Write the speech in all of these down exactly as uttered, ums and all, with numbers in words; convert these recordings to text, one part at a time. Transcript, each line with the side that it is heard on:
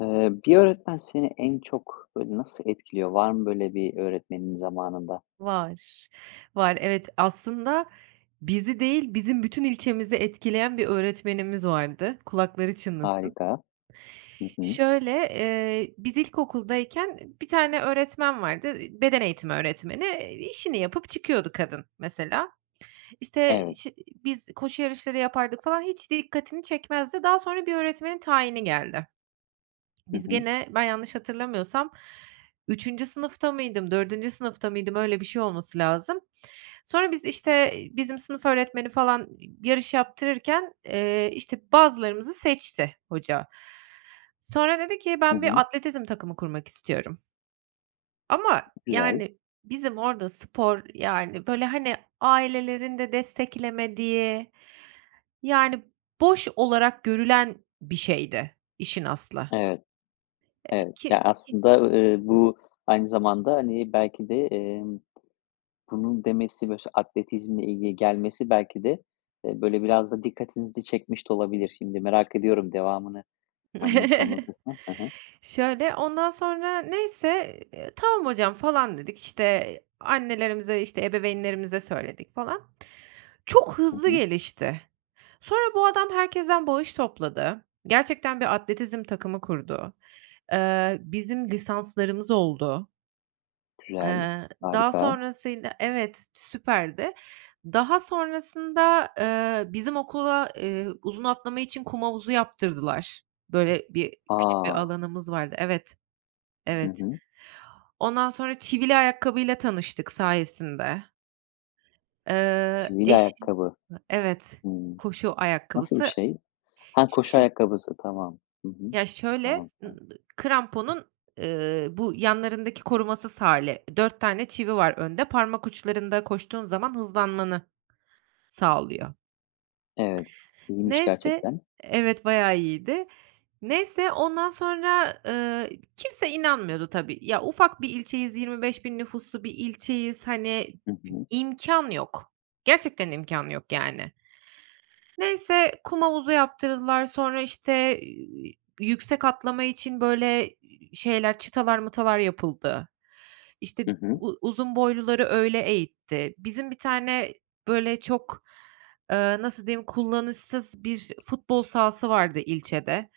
left: Eee, bir öğretmen seni en çok böyle nasıl etkiliyor? Var mı böyle bir öğretmenin zamanında?
right: Var, var evet, aslında bizi değil bizim bütün ilçemizi etkileyen bir öğretmenimiz vardı. Kulakları çınlasın.
left: Harika. Hı hı.
right: Şöyle, eee, biz ilkokuldayken, bir tane öğretmen vardı, beden eğitimi öğretmeni, e, işini yapıp çıkıyordu kadın mesela. İşte
left: Evet.
right: şi biz koşu yarışları yapardık falan, hiç dikkatini çekmezdi. Daha sonra bir öğretmenin tayini geldi.
left: Hı
right: Biz
left: hı.
right: gene, ben yanlış hatırlamıyorsam, üçüncü sınıfta mıydım, dördüncü sınıfta mıydım öyle bir şey olması lazım. Sonra biz işte, bizim sınıf öğretmeni falan i yarış yaptırırken, eee, işte, bazılarımızı seçti hoca. Sonra dedi ki
left: Hı
right: "Ben bir
left: hı.
right: atletizm takımı kurmak istiyorum." Ama,
left: Güzel.
right: yani, bizim orada spor, yani, böyle hani ailelerin de desteklemediği, yani, boş olarak görülen bir şeydi işin aslı.
left: Evet.
right: Eee,
left: Evet. Ya,
right: ki ki
left: aslında, ııı, eee, bu aynı zamanda, hani, belki de, emm, bunun demesi bö sa atletizmle ilgili gelmesi belki de, e, böyle biraz da dikkatinizi de çekmiş de olabilir. Şimdi merak ediyorum devamını anlat anlatırsan. Hı hı.
right: Şöyle, ondan sonra neyse, eee, eee, tamam hocam falan dedik işte annelerimize işte ebeveynlerimize söyledik falan çok
left: Hı
right: hızlı
left: hı.
right: gelişti. Sonra bu adam herkesten bağış topladı. Gerçekten bir atletizm takımı kurdu. Eee, bizim lisanslarımız oldu.
left: Güzel.
right: Eee, daha
left: Harika.
right: sonrasında Evet, süperdi. Daha sonrasında, eee, bizim okula, eee, uzun atlama için kum havuzu yaptırdılar. Böyle, bir küçük bir
left: A.
right: alanımız vardı evet,
left: Hı
right: evet.
left: hı.
right: Ondan sonra çivili ayakkabıyla tanıştık sayesinde. Eee,
left: Çivili
right: eşi I
left: ayakkabı.
right: evet,
left: Hımm.
right: koşu
left: Nasıl bir
right: ayakkabısı.
left: şey? Ha, koşu
right: Şu
left: ayakkabısı. Tamam. Hı hı.
right: Ya, şöyle,
left: Tamam, tamam.
right: ımm, kramponun, ııı, bu yanlarındaki korumasız hâli dört tane çivi var önde parmak uçlarında koştuğun zaman hızlanmanı sağlıyor.
left: Evet, iyiymiş
right: Neyse
left: gerçekten.
right: Evet, bayağı iyiydi. Neyse ondan sonra, ııı, kimse inanmıyordu tabii ya ufak bir ilçeyiz yirmi beş bin nüfuslu bir ilçeyiz, hani,
left: Hı hı.
right: imkân, yok, gerçekten imkân yok, yani. Neyse kum havuzu yaptırdılar sonra işte, iii, yüksek atlama için böyle, iii, şeyler çıtalar mıtalar yapıldı. İşte
left: Hı hı.
right: u uzun boyluları öyle eğitti. Bizim bir tane, böyle, çok, eee, nasıl diyeyim kullanışsız bir futbol sahası vardı ilçede.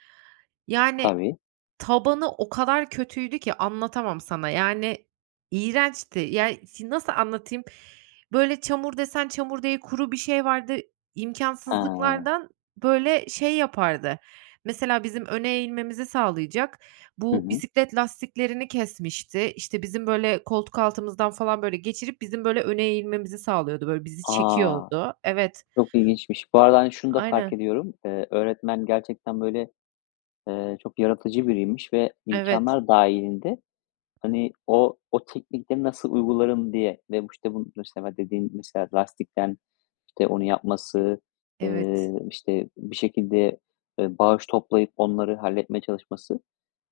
right: Yani,
left: Tabii.
right: tabanı o kadar kötüydü ki anlatamam sana, yani, iğrençti. Yani, şi nasıl anlatayım? Böyle çamur desen çamur değil kuru bir şey vardı,
left: He.
right: imkânsızlıklardan, böyle, şey yapardı, mesela bizim öne eğilmemizi sağlayacak,
left: Hı
right: bu
left: hı.
right: bisiklet lastiklerini kesmişti, işte, bizim, böyle, koltuk altımızdan falan böyle geçirip bizim, böyle, öne eğilmemizi sağlıyordu, böyle, bizi
left: A,
right: çekiyordu, evet.
left: çok ilginçmiş. Bu arada, hani, şunu da fark
right: Aynen.
left: ediyorum. Eee, öğretmen gerçekten böyle, eee, çok yaratıcı biriymiş ve
right: Evet.
left: imkânlar dâhilinde, hani, o o teknikleri nasıl uygularım diye ve bu, işte, bu, mesela, dediğin, mesela, lastikten, işte, onu yapması, eee,
right: Evet.
left: işte, bir şekilde, e, bağış toplayıp onları halletmeye çalışması.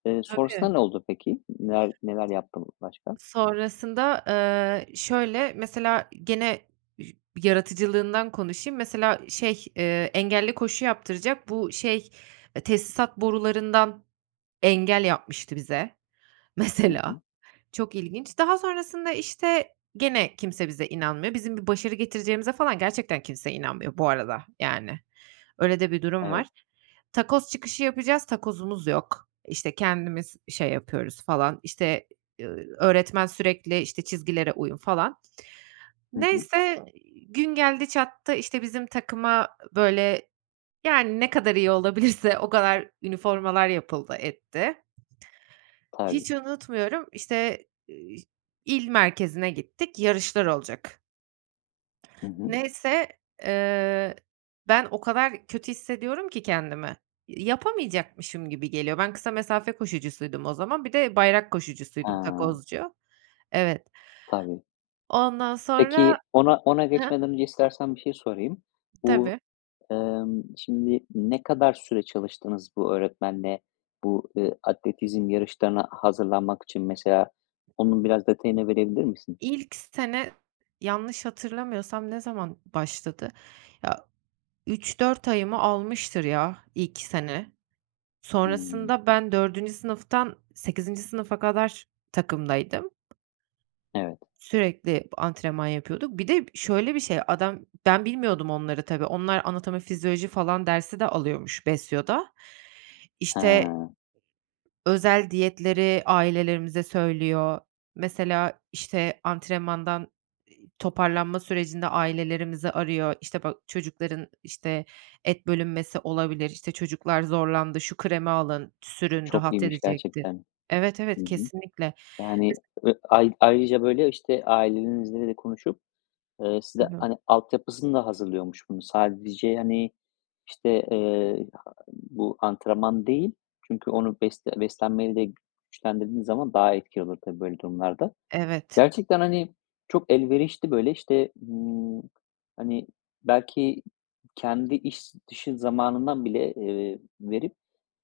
left: Eee,
right: Tabii.
left: sonrasında ne oldu peki? Neler neler yaptın başka?
right: Sonrasında, eee, şöyle mesela gene üş yaratıcılığından konuşayım, mesela şey, eee, engelli koşu yaptıracak bu şey, eee, tesisat borularından engel yapmıştı bize
left: Hı
right: mesela,
left: hı.
right: çok ilginç. Daha sonrasında, işte, gene kimse bize inanmıyor bizim bir başarı getireceğimize falan gerçekten kimse inanmıyor bu arada, yani. Öyle de bir durum var.
left: Evet.
right: Takoz çıkışı yapacağız takozumuz yok, işte, kendimiz i şey yapıyoruz falan, işte, iii, öğretmen sürekli işte çizgilere uyun falan.
left: Hı hı.
right: Neyse, gün geldi çattı işte bizim takıma böyle, yani, ne kadar iyi olabilirse o kadar üniformalar yapıldı etti.
left: Tabii.
right: Hiç unutmuyorum, işte, ııı, il merkezine gittik yarışlar olacak.
left: Hı hı.
right: Neyse, eee, ben o kadar kötü hissediyorum ki kendimi yapamayacakmışım gibi geliyor. Ben kısa mesafe koşucusuydum o zaman. Bir de bayrak koşucusuydum
left: A!
right: Takozcu. Evet.
left: Tabii.
right: Ondan sonra
left: Peki ona ona
right: Hıı?
left: geçmeden önce istersen bir şey sorayım. Bu,
right: Tabii.
left: emm, şimdi ne kadar süre çalıştınız bu öğretmenle bu, ııı, atletizm yarışlarına hazırlanmak için mesela onun biraz detayını verebilir misin?
right: İlk sene, yanlış hatırlamıyorsam ne zaman başladı? Ya, üç dört ayımı almıştır ya, ilk sene.
left: Hıı.
right: Sonrasında ben dördüncü sınıftan sekizinci sınıfa kadar takımdaydım.
left: Evet.
right: Sürekli antrenman yapıyorduk. Bir de şöyle bir şey, adam ben bilmiyordum onları tabii. Onlar anatomi, fizyoloji falan dersi de alıyormuş BESYO'da. İşte,
left: Hıı.
right: özel diyetleri ailelerimize söylüyor. Mesela, işte, antrenmandan, iii, toparlanma sürecinde ailelerimizi arıyor, işte, "Bak, çocukların, işte, et bölünmesi olabilir. İşte, çocuklar zorlandı, şu kremi alın, sürün,
left: Çok
right: rahat
left: iyiymiş
right: edecektir."
left: gerçekten.
right: Evet,
left: Hı
right: evet,
left: hı.
right: kesinlikle.
left: Yani
right: Mes
left: ö ay ayrıca, böyle, işte, ailelerinizle de konuşup, eee, size,
right: Tabii.
left: hani, altyapısını da hazırlıyormuş bunun. Sadece, hani, işte, eee, [unintelligible] bu antrenman değil. Çünkü onu besle beslenmeyle de güçlendirdiğin zaman daha etkili olur tabii böyle durumlarda.
right: Evet.
left: Gerçekten, hani, çok elverişli, böyle, işte, ııı, hani, belki kendi iş dışı zamanından bile, eee, verip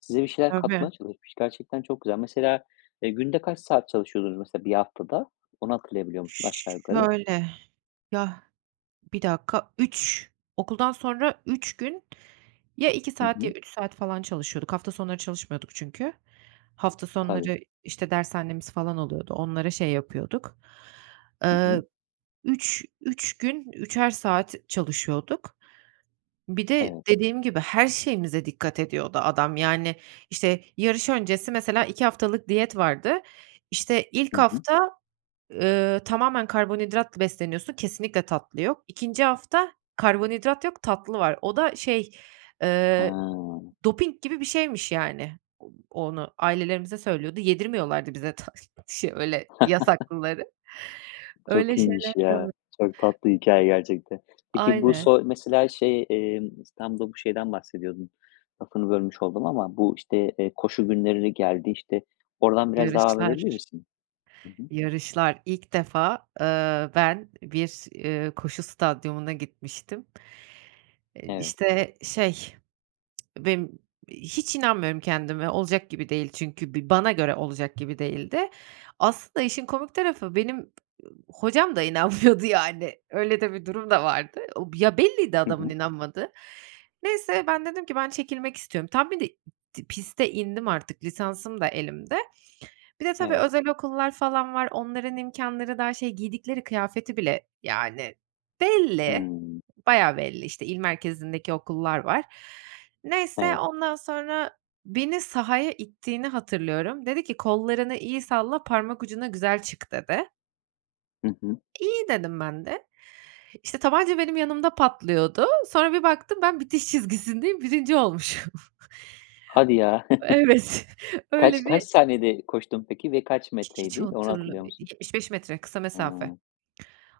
left: size bir şeyler
right: Tabii.
left: katmaya çalışmış. Gerçekten çok güzel. Mesela, eee, günde kaç saat çalışıyordunuz mesela bir haftada? Onu hatırlayabiliyor musun aşağı yukarı?
right: Şöyle Ya Bir dakika. üç, okuldan sonra üç gün ya iki
left: Hı
right: saat ya
left: hı.
right: üç saat falan çalışıyorduk. Hafta sonları çalışmıyorduk çünkü. Hafta
left: Tabii.
right: sonları, işte, dershanemiz falan oluyordu, onlara şey yapıyorduk.
left: Hı hı.
right: Eee, üç üç gün, üçer saat çalışıyorduk. Bir de
left: Evet.
right: dediğim gibi her şeyimize dikkat ediyordu adam, yani. İşte, yarış öncesi mesela iki haftalık diyet vardı, işte,
left: Hı
right: ilk
left: hı.
right: hafta, eee, tamamen karbonhidratla besleniyorsun, kesinlikle tatlı yok. ikinci hafta karbonhidrat yok, tatlı var. O da şey, eee,
left: Hıı.
right: doping gibi bir şeymiş yani. O onu ailelerimize söylüyordu, yedirmiyorlardı bize ta şe öyle yasaklıkları.
left: Çok
right: Öyle
left: iyiymiş,
right: şeyler olu
left: ya. Çok tatlı hikâye gerçekten. Peki bu
right: Aynen.
left: so mesela şey, eee, İstanbul'da bu şeyden bahsediyordun -lafını bölmüş oldum ama bu, işte, eee, koşu günleri geldi, işte. Oradan biraz devam edebilir
right: Yarışlar.
left: misin? Hı hı.
right: Yarışlar. İlk defa, eee, ben bir, ııı, koşu stadyumuna gitmiştim. Iıı,
left: Evet.
right: işte, şey, benim hiç inanmıyorum kendime, olacak gibi değil çünkü bi bana göre olacak gibi değildi. Aslında işin komik tarafı, benim hocam da inanmıyordu yani, öyle de bir durum da vardı. O Ya, belliydi
left: Hı
right: adamın
left: hı
right: inanmadığı. Neyse, ben dedim ki "Ben çekilmek istiyorum." Tam bir de piste indim artık, lisansım da elimde. Bir de tabii,
left: Evet.
right: özel okullar falan var. Onların imkânları daha şey, giydikleri kıyafeti bile yani belli,
left: Hıı.
right: bayağı belli, işte, il merkezindeki okullar var. Neyse,
left: Evet.
right: ondan sonra beni sahaya ittiğini hatırlıyorum. Dedi ki "Kollarını iyi salla, parmak ucuna güzel çık." dedi.
left: Hı hı.
right: İyi dedim ben de. İşte, tabanca benim yanımda patlıyordu, sonra bir baktım ben bitiş çizgisindeyim, birinci olmuşum.
left: Hadi ya.
right: Evet, öyle
left: Kaç kaç
right: bir
left: saniyede koştun peki ve kaç
right: H hiç
left: metreydi, onu
right: hatırla
left: hatırlıyor musun?
right: yetmiş beş metre kısa mesafe.
left: Hıı.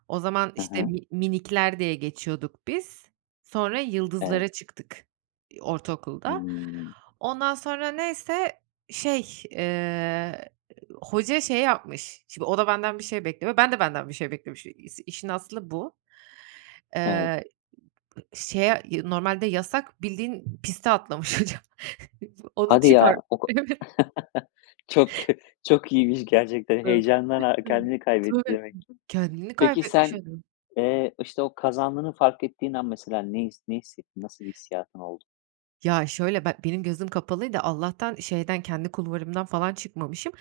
right: O zaman
left: Hı
right: işte
left: hı.
right: mi minikler diye geçiyorduk biz. Sonra
left: Evet.
right: yıldızlara çıktık, ııı, ortaokulda.
left: Hıı.
right: Ondan sonra neyse şey, eee, hoca şey yapmış. Şimdi o, da benden bir şey bekliyor, ben de benden bir şey beklemişi i işin aslı bu. Eee,
left: Evet.
right: ııı, şeye normalde yasak bildiğin piste atlamış hocam. Onu
left: Hadi
right: çıkar.
left: ya oka
right: E evet.
left: çok kö çok iyiymiş gerçekten. Heyecandan ar kendini kaybetti
right: Tabii.
left: demek.
right: Kendini
left: Peki
right: kaybetmiş
left: sen,
right: [unintelligible]
left: eee, işte, o kazandığını fark ettiğin an mesela ne his ne hissettin? Nasıl bir hissiyatın oldu?
right: Ya şöyle, be benim gözüm kapalıydı, Allah'tan şeyden, kendi kulvarımdan falan çıkmamışım.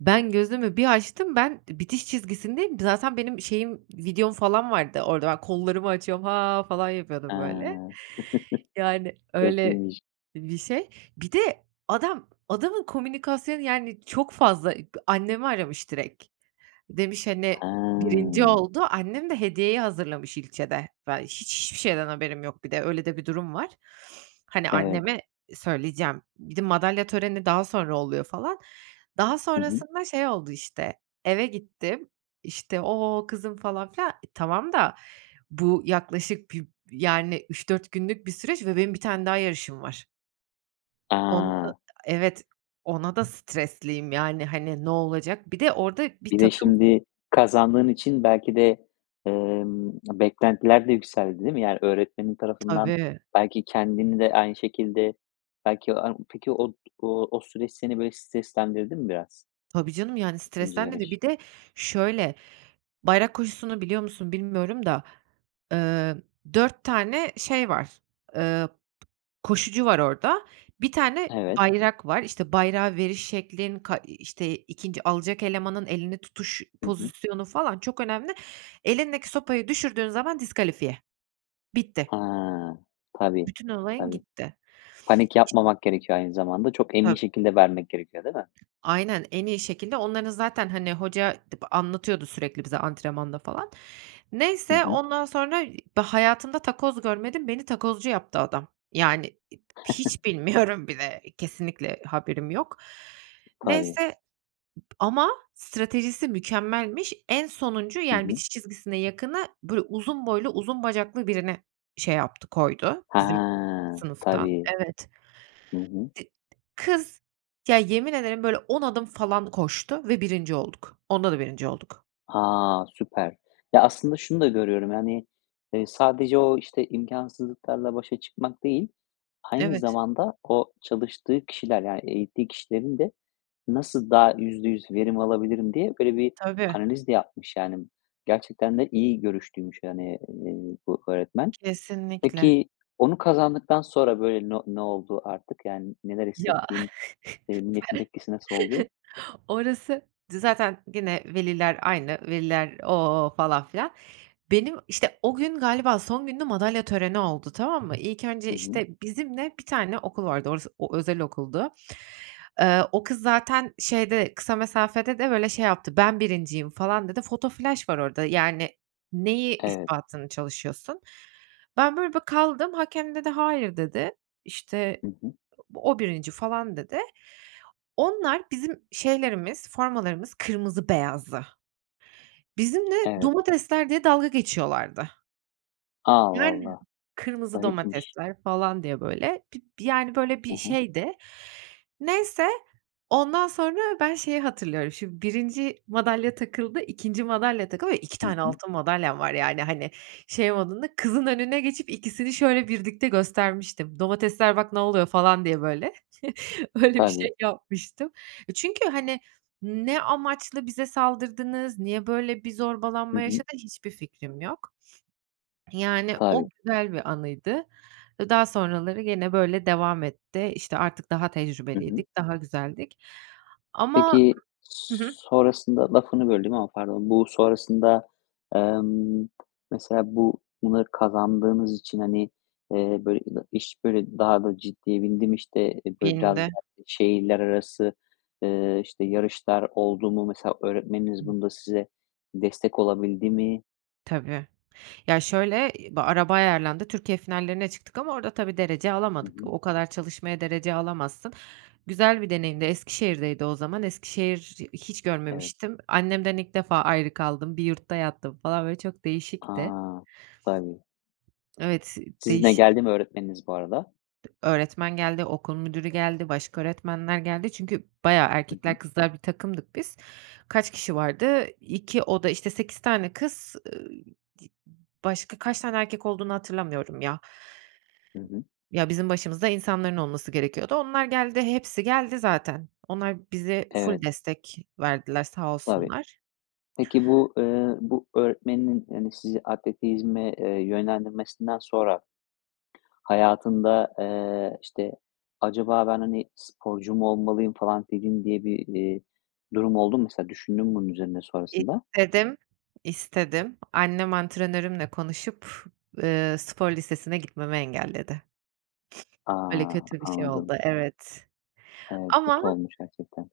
right: Ben gözümü bir açtım, ben bitiş çizgisindeyim, zaten benim şeyim, videom falan vardı orada ben kollarımı açıyorum, haa, falan yapıyordum
left: Haa.
right: böyle. Yani,
left: Çok
right: öyle
left: iyiymiş.
right: bir şey. Bir de adam adamın komünikasyonu, yani, çok fazla ı, annemi aramış direk. Demiş, hani, birinci
left: Haa.
right: oldu annem de hediyeyi hazırlamış ilçede. Ben hiç hiçbir şeyden haberim yok bir de, öyle de bir durum var. Hani,
left: Evet.
right: anneme söyleyeceğim, bir de madalya töreni daha sonra oluyor falan. Daha
left: Hı hı.
right: sonrasında şey oldu işte, eve gittim, işte, ooo, kızım falan filan tamam da, bu yaklaşık bir, yani, üç dört günlük bir süreç ve benim bir tane daha yarışım var. Onu da
left: A!
right: evet ...ona da stresliyim yani, hani, ne olacak. Bir de orada bir
left: Bir de,
right: takım
left: şimdi kazandığın için belki de, ımm, beklentiler de yükseldi değil mi? Yani, öğretmenin tarafından
right: Tabii.
left: belki kendini de aynı şekilde belki a peki o o süreç seni böyle streslendirdi mi biraz?
right: Tabii canım, yani,
left: ikinci
right: stresten de,
left: yarış.
right: bir de şöyle, bayrak koşusunu biliyor musun bilmiyorum da, ııı, dört tane şey var, ııı, koşucu var orada. bir tane
left: Evet.
right: bayrak var, işte, bayrağı veriş şeklin, ka, işte, ikinci alacak elemanın elini tutuş
left: Hı hı.
right: pozisyonu falan çok önemli. Elindeki sopayı düşürdüğün zaman diskalifiye. Bitti.
left: Ha! Tabii
right: Bütün olayın
left: tabii.
right: gitti
left: Panik
right: iş
left: yapmamak gerekiyor aynı zamanda çok emin
right: Tab
left: şekilde vermek gerekiyor değil mi?
right: Aynen, en iyi şekilde onların zaten, hani, hoca b anlatıyordu sürekli bize antrenmanda falan.
left: Hı
right: Neyse
left: hı.
right: ondan sonra da, ııı, hayatımda takoz görmedim, beni takozcu yaptı adam. Yani, hiç bilmiyorum bile kesinlikle haberim yok.
left: Tabii.
right: Neyse ama stratejisi mükemmelmiş. En sonuncu,
left: Hı
right: yani,
left: hı.
right: bitiş çizgisine yakını, böyle, uzun boylu uzun bacaklı birine şey yaptı koydu
left: Ha!
right: bizim sınıftan
left: Tabii.
right: evet.
left: Hı hı.
right: Di kız ya yemin ederim böyle on adım falan koştu ve birinci olduk onda da birinci olduk.
left: A, süper! Ya aslında şunu da görüyorum, yani, ııı, sadece o, işte, imkânsızlıklarla başa çıkmak değil. Aynı
right: Evet.
left: zamanda o çalıştığı kişiler, yani, eğittiği kişilerin de nasıl daha yüzde yüz verim alabilirim diye böyle bir,
right: Tabii.
left: analiz de yapmış yani. Gerçekten de iyi görüşlüymüş, yani, eee, bu öğretmen.
right: Kesinlikle.
left: Peki onu kazandıktan sonra böyle n ne oldu artık, yani, neler
right: Ya.
left: hissettin? Eee, milletin tepkisi nasıl oldu?
right: Orası zaten gene veliler aynı, veliler, ooo, falan filan. Benim, işte, o gün galiba son gündü madalya töreni oldu tamam mı. İlk önce
left: Hı hı.
right: işte bizimle bir tane okul vardı, orası o özel okuldu. Eee, o kız zaten şeyde, kısa mesafede de böyle şey yaptı, ben birinciyim falan dedi, foto flaş var orada yani neyi
left: [unintelligible]
right: ispatını çalışıyorsun. Ben böyle bir kaldım, hakem dedi hayır dedi. İşte,
left: Hı hı.
right: o birinci falan dedi. Onlar bizim şeylerimiz, formalarımız kırmızı beyazdı. Bizimle
left: Evet.
right: domatesler diye dalga geçiyorlardı.
left: A,
right: Yani.
left: vallahi.
right: Kırmızı
left: Garipmiş.
right: domatesler falan diye, böyle, bir yani böyle
left: Hı
right: bir
left: hı.
right: şeydi. Neyse, ondan sonra ben şeyi hatırlıyorum şimdi, birinci madalya takıldı, ikinci madalya takıldı ve iki
left: Hı
right: tane
left: hı.
right: altın madalyam var yani, hani, şey modunda. Kızın önüne geçip ikisini şöyle birlikte göstermiştim, domatesler "Bak, ne oluyor?" falan diye böyle. Öyle bir şey
left: Tabii.
right: yapmıştım. Çünkü, hani, ne amaçla bize saldırdınız, niye böyle bir
left: Hı
right: zorbalanma
left: hı.
right: yaşandı, hiçbir fikrim yok. Yani, o
left: Tabii.
right: güzel bir anıydı. Daha sonraları gene, böyle, devam etti. İşte, artık daha
left: Hı hı.
right: tecrübeliydik, daha güzeldik. Ama
left: Peki,
right: Hı hı.
left: sonrasında lafını böldüm ama pardon. Bu sonrasında, emm, mesela bu bunları kazandığınız için, hani, eee, böyle ina iş böyle daha da ciddiye bindi mi? İşte, böyle, biraz
right: Bindi.
left: daha şehirler arası, ııı, işte, yarışlar oldu mu? Mesela öğretmeniniz bunda size destek olabildi mi?
right: Tabii. Ya, şöyle, araba ayarlandı: Türkiye finallerine çıktık ama orada tabii, derece
left: Hı
right: alamadık.
left: hı.
right: O kadar çalışmaya derece alamazsın. Güzel bir deneyimdi, Eskişehir'deydi o zaman. Eskişehir'i hiç
left: Evet.
right: görmemiştim. Annemden ilk defa ayrı kaldım. Bir yurtta yattım falan, böyle, çok değişikti.
left: A! Tabii.
right: Evet,
left: Sizinle
right: değişik.
left: geldi mi öğretmeniniz bu arada?
right: Dı öğretmen geldi, okul müdürü geldi, başka öğretmenler geldi. Çünkü bayağı...
left: Hı
right: Erkekler,
left: hı.
right: kızlar bir takımdık biz. Kaç kişi vardı? iki oda, işte, sekiz tane kız, ııı, di başka kaç tane erkek olduğunu hatırlamıyorum ya.
left: Hı hı.
right: Ya bizim başımızda insanların olması gerekiyordu. Onlar geldi, hepsi geldi zaten. Onlar bize ful
left: Evet.
right: destek verdiler sağ
left: Tabii.
right: olsunlar.
left: Peki, bu, ııı, bu öğretmeninin, yani, sizi atletizme, eee, yönlendirmesinden sonra hayatında, eee, işte, acaba "Ben, hani, sporcu mu olmalıyım." falan [unintelligible] diye bir, iii, durum oldu mu? Mesela düşündün mü bunun üzerine sonrasında?
right: İstedim, istedim. Annem antrenörümle konuşup, ııı, spor lisesine gitmemi engelledi.
left: A!
right: Böyle kötü bir şey
left: Anladım.
right: oldu, evet.
left: Evet, kötü
right: Ama
left: olmuş gerçekten.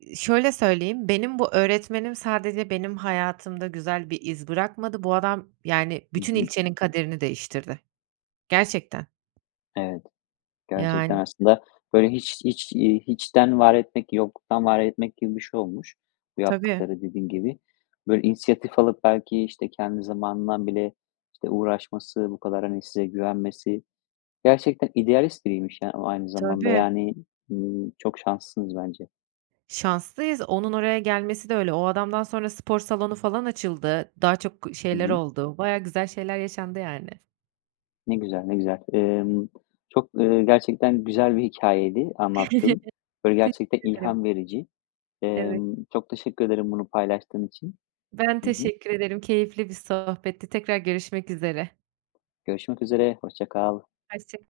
right: Iıı, şöyle söyleyeyim: Benim bu öğretmenim sadece benim hayatımda güzel bir iz bırakmadı. Bu adam, yani,
left: Hı
right: bütün
left: hı.
right: ilçenin kaderini değiştirdi. Gerçekten.
left: Evet. Gerçekten
right: Yani.
left: aslında böyle hiç hiç, iii, hiçten var etmek, yokluktan var etmek gibi bir şey olmuş bu
right: Tabii.
left: yaptıkları, dediğin gibi. Böyle, inisiyatif alıp belki, işte, kendi zamanından bile, işte, uğraşması, bu kadar, hani, size güvenmesi, gerçekten idealist biriymiş ya, o aynı zamanda.
right: Tabii.
left: Yani, ımm, çok şanslısınız bence.
right: Şanslıyız, onun oraya gelmesi de öyle. O adamdan sonra spor salonu falan açıldı, daha çok
left: Hı
right: şeyler
left: hı.
right: oldu. Bayağı güzel şeyler yaşandı yani.
left: Ne güzel, ne güzel. Emm, çok, ııı, gerçekten güzel bir hikâyeydi anlattığın. Böyle,
right: Teşekkür
left: gerçekten
right: ederim.
left: ilham verici.
right: Evet.
left: Emm, çok teşekkür ederim bunu paylaştığın için.
right: Ben
left: Hı hı.
right: teşekkür ederim. Keyifli bir sohbetti. Tekrar görüşmek üzere.
left: Görüşmek üzere. Hoşça kal.
right: Hoşçak